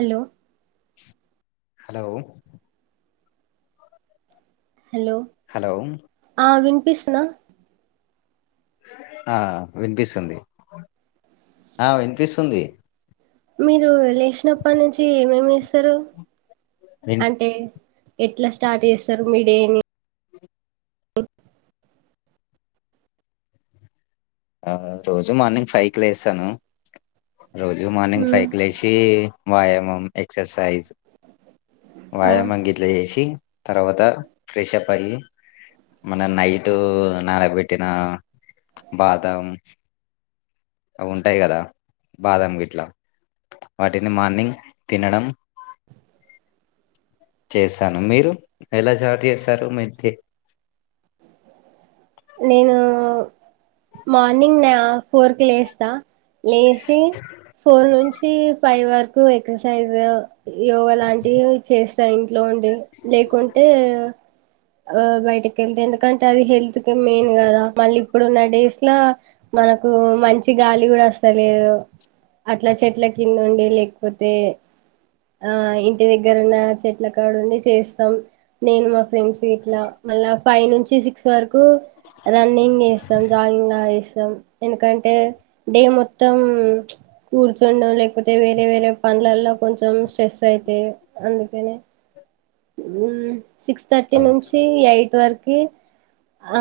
Hello hello hello hello ఆ విన్పిస్నా ఆ వినిపిస్తుంది ఆ వినిపిస్తుంది మీరు లేచినప్పటి నుంచి ఏమేమి చేస్తారు విన్ అంటే ఎట్లా స్టార్ట్ చేస్తారు మీడేని ఆ రోజు మార్నింగ్ ఫైవ్ కి లేస్తాను రోజు మార్నింగ్ మ్మ్, ఫైవ్ కీ లేచి వ్యాయామం ఎక్సర్సైజ్ ఆ వ్యాయామం గిట్లా చేసి తర్వాత ఫ్రెష్ప్ అయి మన నైట్ నానబెట్టిన బాదం అవి ఉంటాయి కదా బాదం గట్లా వాటిని మార్నింగ్ తినడం చేసాను మీరు ఎలా జాటు చేస్తారు మీ నేను మార్నింగ్ ఫోర్ కీ లేస్తా లేచి ఫోర్ నుంచి పై వరకు ఎక్సర్సైజ్ యోగ లాంటివి చేస్తా ఇంట్లో ఉ లేకుంటే ఆ బయటికి ఎల్ల్తా ఎందుకంటే అది హెల్త్ కి మెయిన్ కదా మళ్ళీ ఇప్పుడున్న డేస్ లా మనకు మంచి గాలి కూడా వస్తలేదు అట్లా చెట్ల కింద ఉండి లేకపోతే ఆ ఇంటి దగ్గర ఉన్న చెట్లకాడ ఉండి చేస్తాం నేను మా ఫ్రెండ్స్ వీట్లా మళ్ళ ఫైవ్ నుంచి సిక్స్ వరకు రన్నింగ్ జెస్తాం జాగింగ్ లజెస్తాం ఎందుకంటే డే మొత్తం మొత్తం కూర్చుండం లేకపోతే వేరే వేరే పండ్లల్లో కొంచెం స్ట్రెస్ అయితాయి అందుకనే సిక్స్ థర్టీ నుంచి ఎయిట్ వరకు ఆ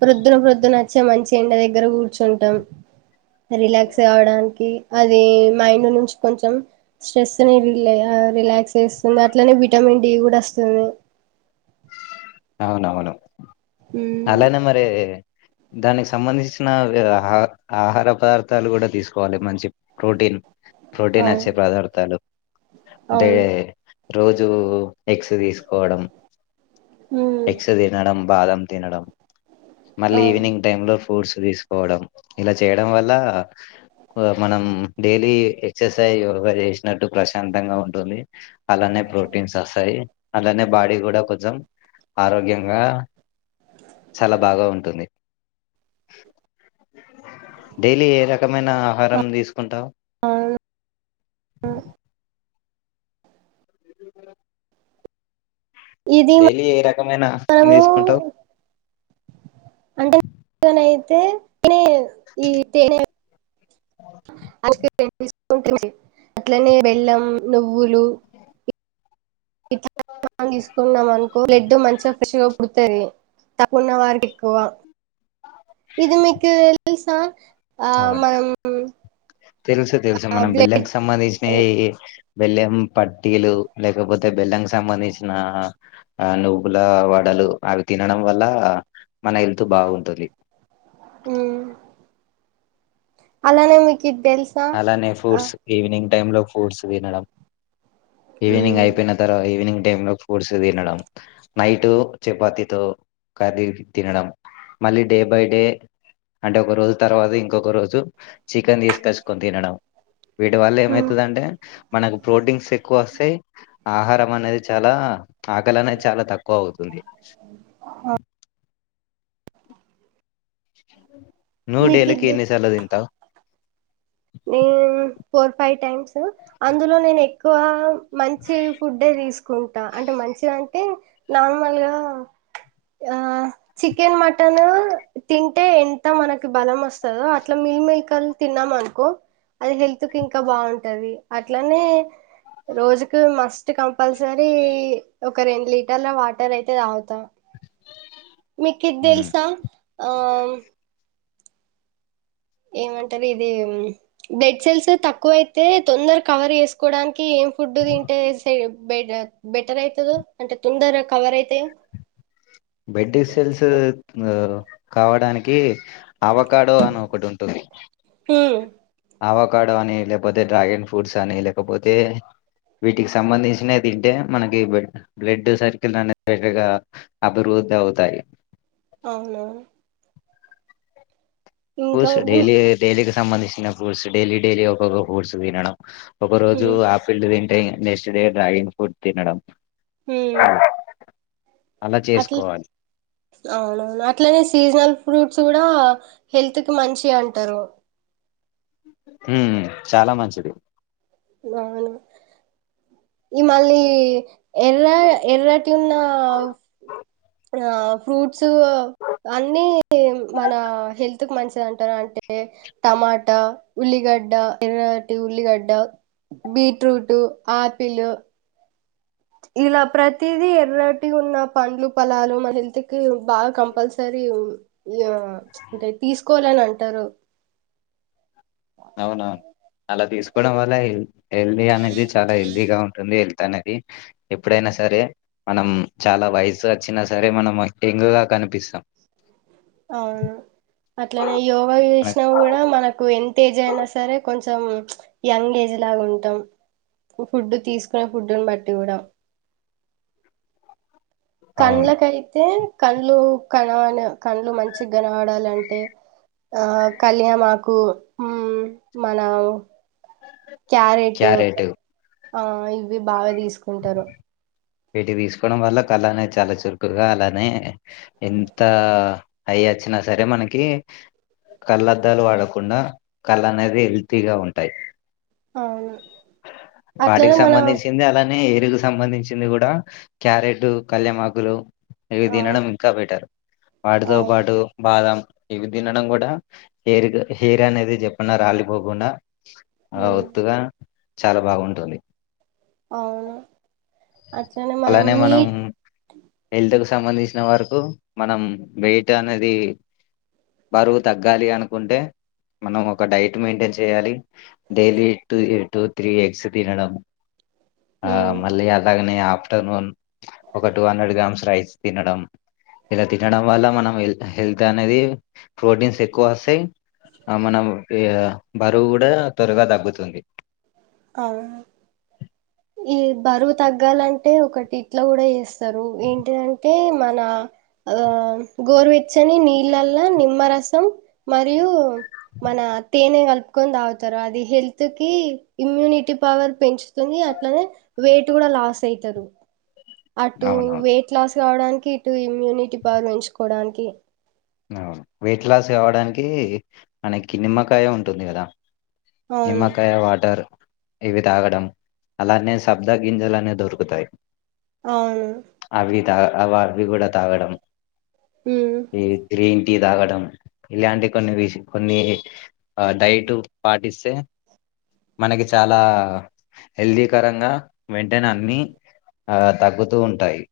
ప్రొద్దున ప్రొద్దున వచ్చా మంచి ఎండ దగ్గర కూర్చుంటాం రిలాక్స్ కావడానికి అది మైండ్ నుంచి కొంచం స్ట్రెస్ని రీల్ రిలాక్స్ చేస్తుంది అట్లనే విటమిన్ డి కూడా వస్తుంది అవునవును మ్మ్ అలానే మరి దానికి సంబంధించిన ఆహ ఆహార పదార్థాలు కూడా తీసుకోవాలి మంచి ప్రోటీన్ ప్రోటీన్ అవును వచ్చే పదార్థాలు అంటే అవును రోజు ఎగ్స్ తీసుకోవడం మ్మ్ ఎక్స్ తినడం బాదం తినడం మళ్ళీ అవును ఈవినింగ్ టైమ్ లో ఫ్రూట్స్ తీసుకోవడం ఇలా చేయడం వల్ల మనం డైలీ ఎక్సర్సైజ్ యోగా చేసినట్టు ప్రశాంతంగా ఉంటుంది అలానే ఏ ప్రోటీన్స్ వస్తాది అట్లానే బాడీ కూడా కొంచెం ఆరోగ్యంగా చాలా బాగా ఉంటుంది డైలీ ఏ రక్ రకమైన ఆహారం తీసుకుంటావు అవును ఇది డైలీ ఏ రకమైన తీసుకుంటావు అంటేన అయితే త ఈ తే [inaudible] [unintelligible] అట్లనే బెల్లం నువ్వులు ఇట్లా తీసుకుంటున్నాం అనుకో బ్లడ్ మంచిగా మంచిగా పుడతాది తక్కువ ఉన్నవారికి ఎక్కువ ఇది మీకు వెల్సా అవును తెలుసు తెలుసు మనం బ్లడ్ బెల్లం సంబంధించినయి బెల్లం పటీలు లేకపోతే బెల్లం సంబంధించిన ఆ నుూపుల వాడ లు అవి తినడం వల్ల మన హెల్త్ బాగుంటుంది అలానే ఇది తెలుసా అలానే ఆ ఫ్రూడ్స్ ఈవినింగ్ టై లో ఫ్రూడ్స్ తినడం ఈవినింగ్ మ్ అయిపోయిన తర్వా ఈవినింగ్ టైంలో ఫూడ్స్ తినడం నైట్ చపాతితో కర్రీ తినడం మళ్ళీ డే బై డే అంటే ఒక రోజు తర్వాత ఇంకొక రోజు చికెన్ తీసుకొచ్చుకొని తినడం వీటి వల్ల మ్ ఏమైతుందింటే మనకు ప్రోటీన్స్ ఎక్కువ వస్తాయి ఆహారం అనేది చాలా ఆకలి అనేది చాలా తక్కువ అవుతుంది ఆ నువ్వు మీకు డైలీకి ఇది ఎన్ని సార్లు తింటావు నేను ఫోర్ ఫైవ్ టైమ్స్ అందులో నేను ఎక్కువ మంచి ఫుడ్ తీసుకుంటా అంటే మంచి అంటే నార్మల్గా ఆ చికెన్ మటన్ తింటే ఎంత మనకి బలం వస్తు స అట్లా మిల్లి మేకర్లు తిన్నామ అను కో అది హెల్త్ కి ఇంకా బాగుంటది అట్లానే రోజుకి మస్ ఫట్ కంపల్సరీ ఒక రెండు లీటర్ల వాటర్ అయితే తాగుతానూ మీకిది ఉమ్. తెలుసా ఆ ఏమంటారు ఇది బ్లెడ్ సెల్స్ తక్కువయితే తొందర కవర్ చేసుకోవడానికి కి ఏం ఫుడ్ తింటే బెడ్ బెటర్ అవుతుంది అంటే తొందర కవర్ అయితాయో బెడ్సెల్స్ ఆ కావడానికి అవకాడో అని ఒకటి ఉంటుంది అవకాడో అని లేకపోతే డ్రాగన్ ఫ్రూట్స్ అని లేకపోతే వీటికి సంబంధించిన తింటే మనకి బ్లడ్ సర్కియల్ అనేదిగా అభిరు ధవుతాయి అవునువును ఫూస్ డైలీ డైలీకి సంబంధించిన ఫూట్స్ డైలీ డైలీ ఒక్కొక్క ఫ్రూట్స్ తినడం ఒక రోజు ఉమ్ ఆ ఫీల్డ్ తింటే నెక్స్ట్ డే డ్రాగింగ్ ఫ్రూడ్ తినడం ఆ అట్లా అవునవును అట్లనే సీజనల్ ఫ్రూట్ స్ కూడ హెల్త్ కి మంచియి అంటరు. హ్మ్ చాలా మంచిది. బావున్నవా. ఈ మళ్ళీ ఎర్ర ఎర్రటి ఉన్నా ఆ ఫ్రూట్స్ అన్ని మన హెల్త్ కు మంచిది అంటరు. అ [inaudible] టమాట, ఉల్లిగడ్డ, ఎర్రటి ఉల్లిగడ్డ బీట్రూట్, ఆపిలు ఇలా ప్రతిదీ ఎర్రటి ఉన్న పండ్లు, పలాలు మన హెల్త్ కి బాగా కంపల్సరీ. రియిం యా ఇంకా తీసుకోవాలని అంటరు. అవునవును అలా తీసుకోవడం వల్లా హె హెల్దీ అనేది చాలా హెల్దీగా ఉంటుంది. హెల్ ల్త్అనేది ఎప్పుడైనా సరే మనం చాలా వయసు వచ్చిన సరే మనం యంగ్ గా క నిపిస్తాం. అవును అట్లనే యోగా మన- చేశినా కూడా మనకు ఎం తేజ్ అయినా సరే కొంచెం యంగ్ ఏజ్ లాగా ఉంటం. ఫుడ్ తీసుకునే ఫుడ్డును బట్టి కూడా. అవును కండ్లకైతే కళ్లు కనవన కళ్ళు మంచి కనవడాలంటే ఆ కళ్యామాకు మన క్యారెట్ ఆ ఇవి బాగా తీసుకుంటరు. వీటిని తీసుకోవడం వల్ల కల్లనేయి చాలా చురుకుగా అలానే ఎంతా ఏజ్ అచ్చినా సరే మనకి కళ్ళద్దాలు వాడకుండా కళ్ళు అనేవి హెల్తీగా ఉంటాయి. అవును. వాటికి అట్లనే మన సంబంధించింది అలానే హెల్త్ సంబంధించింది కూడా క్యారెటు, కళ్యామాకులు ఇవి తినడం అవును ఇంకా బెటరు. వాటితో అవును పాటు బాదం ఇవి తినడం కూడా హేయిర్ కు హేయిరు అనేది జప్పనా రాలిపోకుండా ఆ మ్మ్ ఒత్తుగా చాలా బాగుంటుంది. అవును అట్లనే అలానే మనం మీట్ హెల్త్ కు సంబంధించిన వరకు మనం వెయిట్ అనేది బరువు తగ్గాలి అనుకుంటే మనం ఒక డైట్ మెయింటైన్ చేయాలి. Daily two two three eggs తినడం ఆ మ్మ్ మళ్ళీ అలాగనే ఆ ఆఫ్టర్నూన్ ఒక టూ హండ్రెడ్ గ్రామ్స్ రైస్ తినడం. ఇలా తినడం వల్ల మనం హెల్ హెల్త్ అనేది ప్రోటీన్స్ ఎక్కువ వస్తయి. ఆ మనము ఇగా బరువు కూడా త్వరగా తగ్గుతుంది. అవును ఈ బరువు తగ్గాలంటే ఒకటి ఇట్లా కూడా చేస్తారు. ఏంటిదంటే మన ఆ గోరువెచ్చని నీళ్ళల్ల నిమ్మరసం మరియు మన తేనె కలుపుకొని తాగుతరు అది హెల్త్ కి ఇమ్యూనిటీ పవర్ పెంచుతుంది అట్లనే వెయిట్ కూడా లాస్ అయితరు. అటు అవునవును వెయిట్ లాస్ కావడానికి ఇటు ఇమ్యూనిటీ పవర్ పెంచుకోవడానికి ఆ అవును వెయిట్ లాస్ కావడానికి మనకిి నిమ్మకాయ ఉంటుంది కదా అవును నిమ్మకాయ వాటర్ ఇవి తాగడం అలానే సబ్ద గింజలు అనే దొరుకుతాయి ఆవును త అవ అవి కూడా తాగడం ఉమ్ ఈ త్రీ టీ తాగడం ఇలాంటి కొన్ని విష్ కొన్ని డైట్ పాటి మనకి చాలా హెల్దీకరంగా వెంటనే అన్ని ఆ తగ్గుతూ ఉంటాయి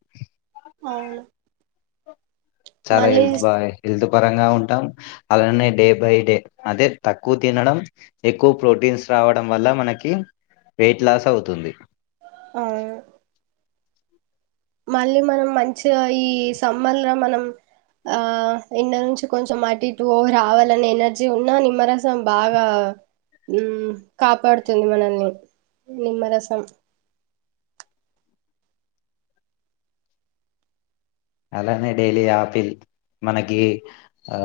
ఆవును చాలా హెల్త్ బా హెల్త్ పరంగా ఉంటాం అలానే డే బై డే అదే తక్కువ తినడం ఎక్కువ ప్రోటీన్స్ రావడం వల్ల మనకి వెయిట్ లాస్ అవుతుంది ఆ మళ్ళీ మనం మంచిగ ఈ సమ్మర్ ల మనం ఆ ఇన్న నుంచి కొంచెం అటు ఇటు రావాలని ఎనర్జీ ఉన్నా నిమ్మరసం బాగా ఉమ్ కాపాడుతుంది మనల్ని నిమ్మరసం అలానే డైలీ ఆపిల్ మనకి ఆ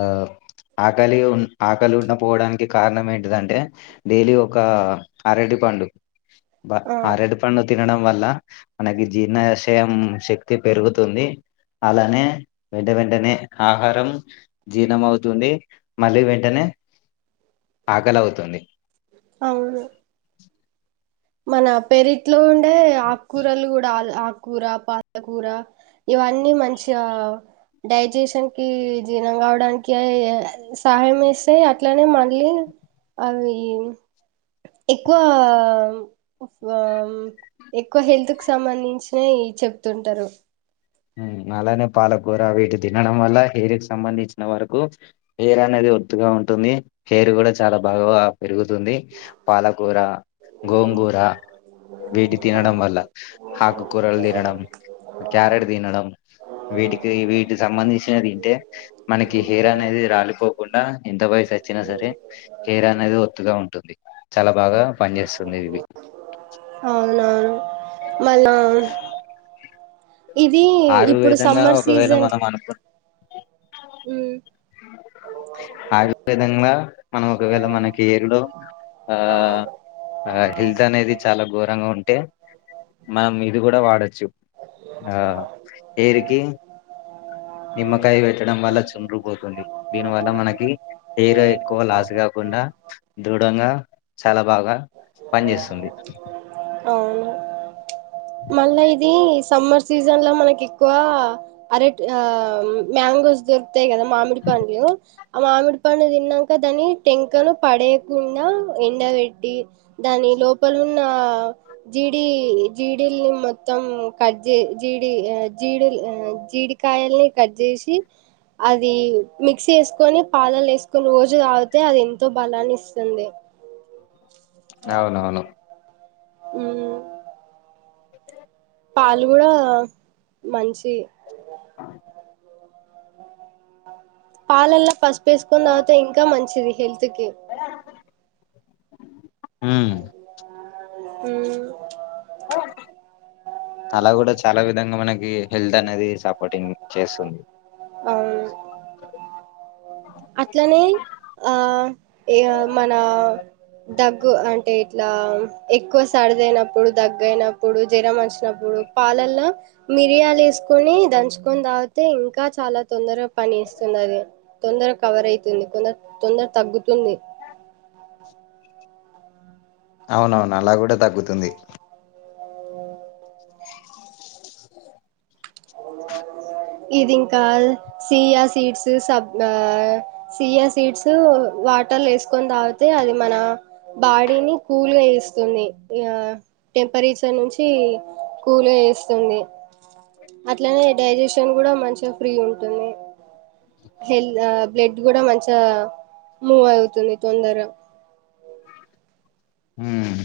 ఆకలి ఉన్ ఆకలి ఉండపోవడానికి కారణం ఏంటిదంటే డైలీ ఒక అరటి పండు అబ ఆ అరటి పండు తినడం వల్ల మనకి జీర్ణాశయం శక్తి పెరుగుతుంది అలానే వెంట వెంటనే ఆహారం జీర్ణం అవుతుంది మళ్ళీ వెంటనే ఆకలవుతుంది అవును మన పెరిట్లో ఉండే ఆకుకూరలు కూడా ఆల్ ఆక్ కూూర పాత కూూర ఇవన్నీ మంచిగా డైజెషన్ కి జీర్ణం కావడానికి సహాయం ఏస్తయ్ అట్లనే మళ్ళీ అవి ఎక్కువ ఎక్కువ హెల్త్ కు సంబంధించిన చెప్తుంటారు ఉమ్, అలానే పాలకూర వీటి తినడం వల్ల హెయిర్ కు సంబంధించిన వరకు హెయిర్ అనేది ఒత్తుగా ఉం ఉంటుంది హెర్ కూడా చాలా బాగా పెరుగు తుంది పాలకూర గోంగూర వీటి తినడం వల హాకు కూరలు తినడం క్యారెట్ నడం వీటికి వీటి సంబంధించి ఇన తింటే మనకి హెయిర్ అనేది రాలిపోకుండా ఎంత వయసు వచ్చినా సరే హెయిర్ అనే ఏదో ఒత్తుగా ఉంటుంది చాలా బాగా పనిచేస్తుంది ఇది మళ్లా ఇది ఇప్పుడు ఆయుర్వేదంగా సమ్మర్ సీజన్ ఆగ్వెదంగా మనము ఒకవేళ మనకి ఎలో ఆ ఆ హెల్త్ అనేది చాలా ఘోరంగా ఉంటే మనం ఇది కూడా వాడొచ్చు ఆ ఏరికి ఆ నిమ్మకాయ పెట్టడం వల్ల చుండ్రపోతుంది దీనివల్ల మనకి హెయిర్ ఎక్కువ లాస్ కాకుండా దృఢంగా చాలా బాగా పనిచేస్తుంది అవును మళ్ళా ఇది సమ్మర్ సీజన్ లో మనకి ఎక్కువ అరెట్ ఆ మా మ్యాంగోస్ దొకుతాయి కదా మామిడి పండు ఆ మామిడి పండు తిన్నాక దాని టెంకను పడే నిండా ఎండ పెట్టి దాని లోపలున్న జిడి జిడీల్ని మొత్తం కట్జె జిడి జీడిల్ జిడికాయలు కట్ చేసి అది మిక్సీ చేసుకొని పాలల్లో వేసుకొని రోజు తాగితే అది ఎంతో బలాన్ని ఇస్తుంది అవునవును ఉమ్ పాలు కూడా మంచి పాలల్లో ఫస్పేసుకుని తాగుతే ఇంకా మంచిది హెల్త్ కి ఉమ్ ఉమ్ అలా కూడా చాలా విధంగా మనకి హెల్త్ అనేది సపోర్టింగ్ చేస్తుంది అవును అట్లనే ఆ ఇంగ మన దగ్గు అంటే ఇట్లా ఎక్కువ సడిదయినప్పుడు దగ్గ అయినప్పుడు జ్వరం వంచినప్ పాలల్లో మిరియాలు వేసుకొని దంచుకొని తాగితే ఇంకా చాలా తొందరగా పని చేస్ సున్నది తొందర కవర్ అయితుంది కొంద తొందర తగ్గుతుంది అవునవును అలా గూడ తగ్గుతుంది ఇదింకా సియా సీడ్స్ సబ్ ఆ సియా సీడ్స్ వాటర్లు వేసుకొని తాగితే అది మన బాడీని కూల్గా చేస్తుంది టెంపరేచర్ నుంచి కూల్గా ఎస్తుంది అట్లనే డైజెషన్ కూడా మంచిగ ఫ్రీ ఉంటుంది హెల్ ఆ బ్లడ్ కూడా మంచిగ మూవ్ అవుతుంది తొందర ఉమ్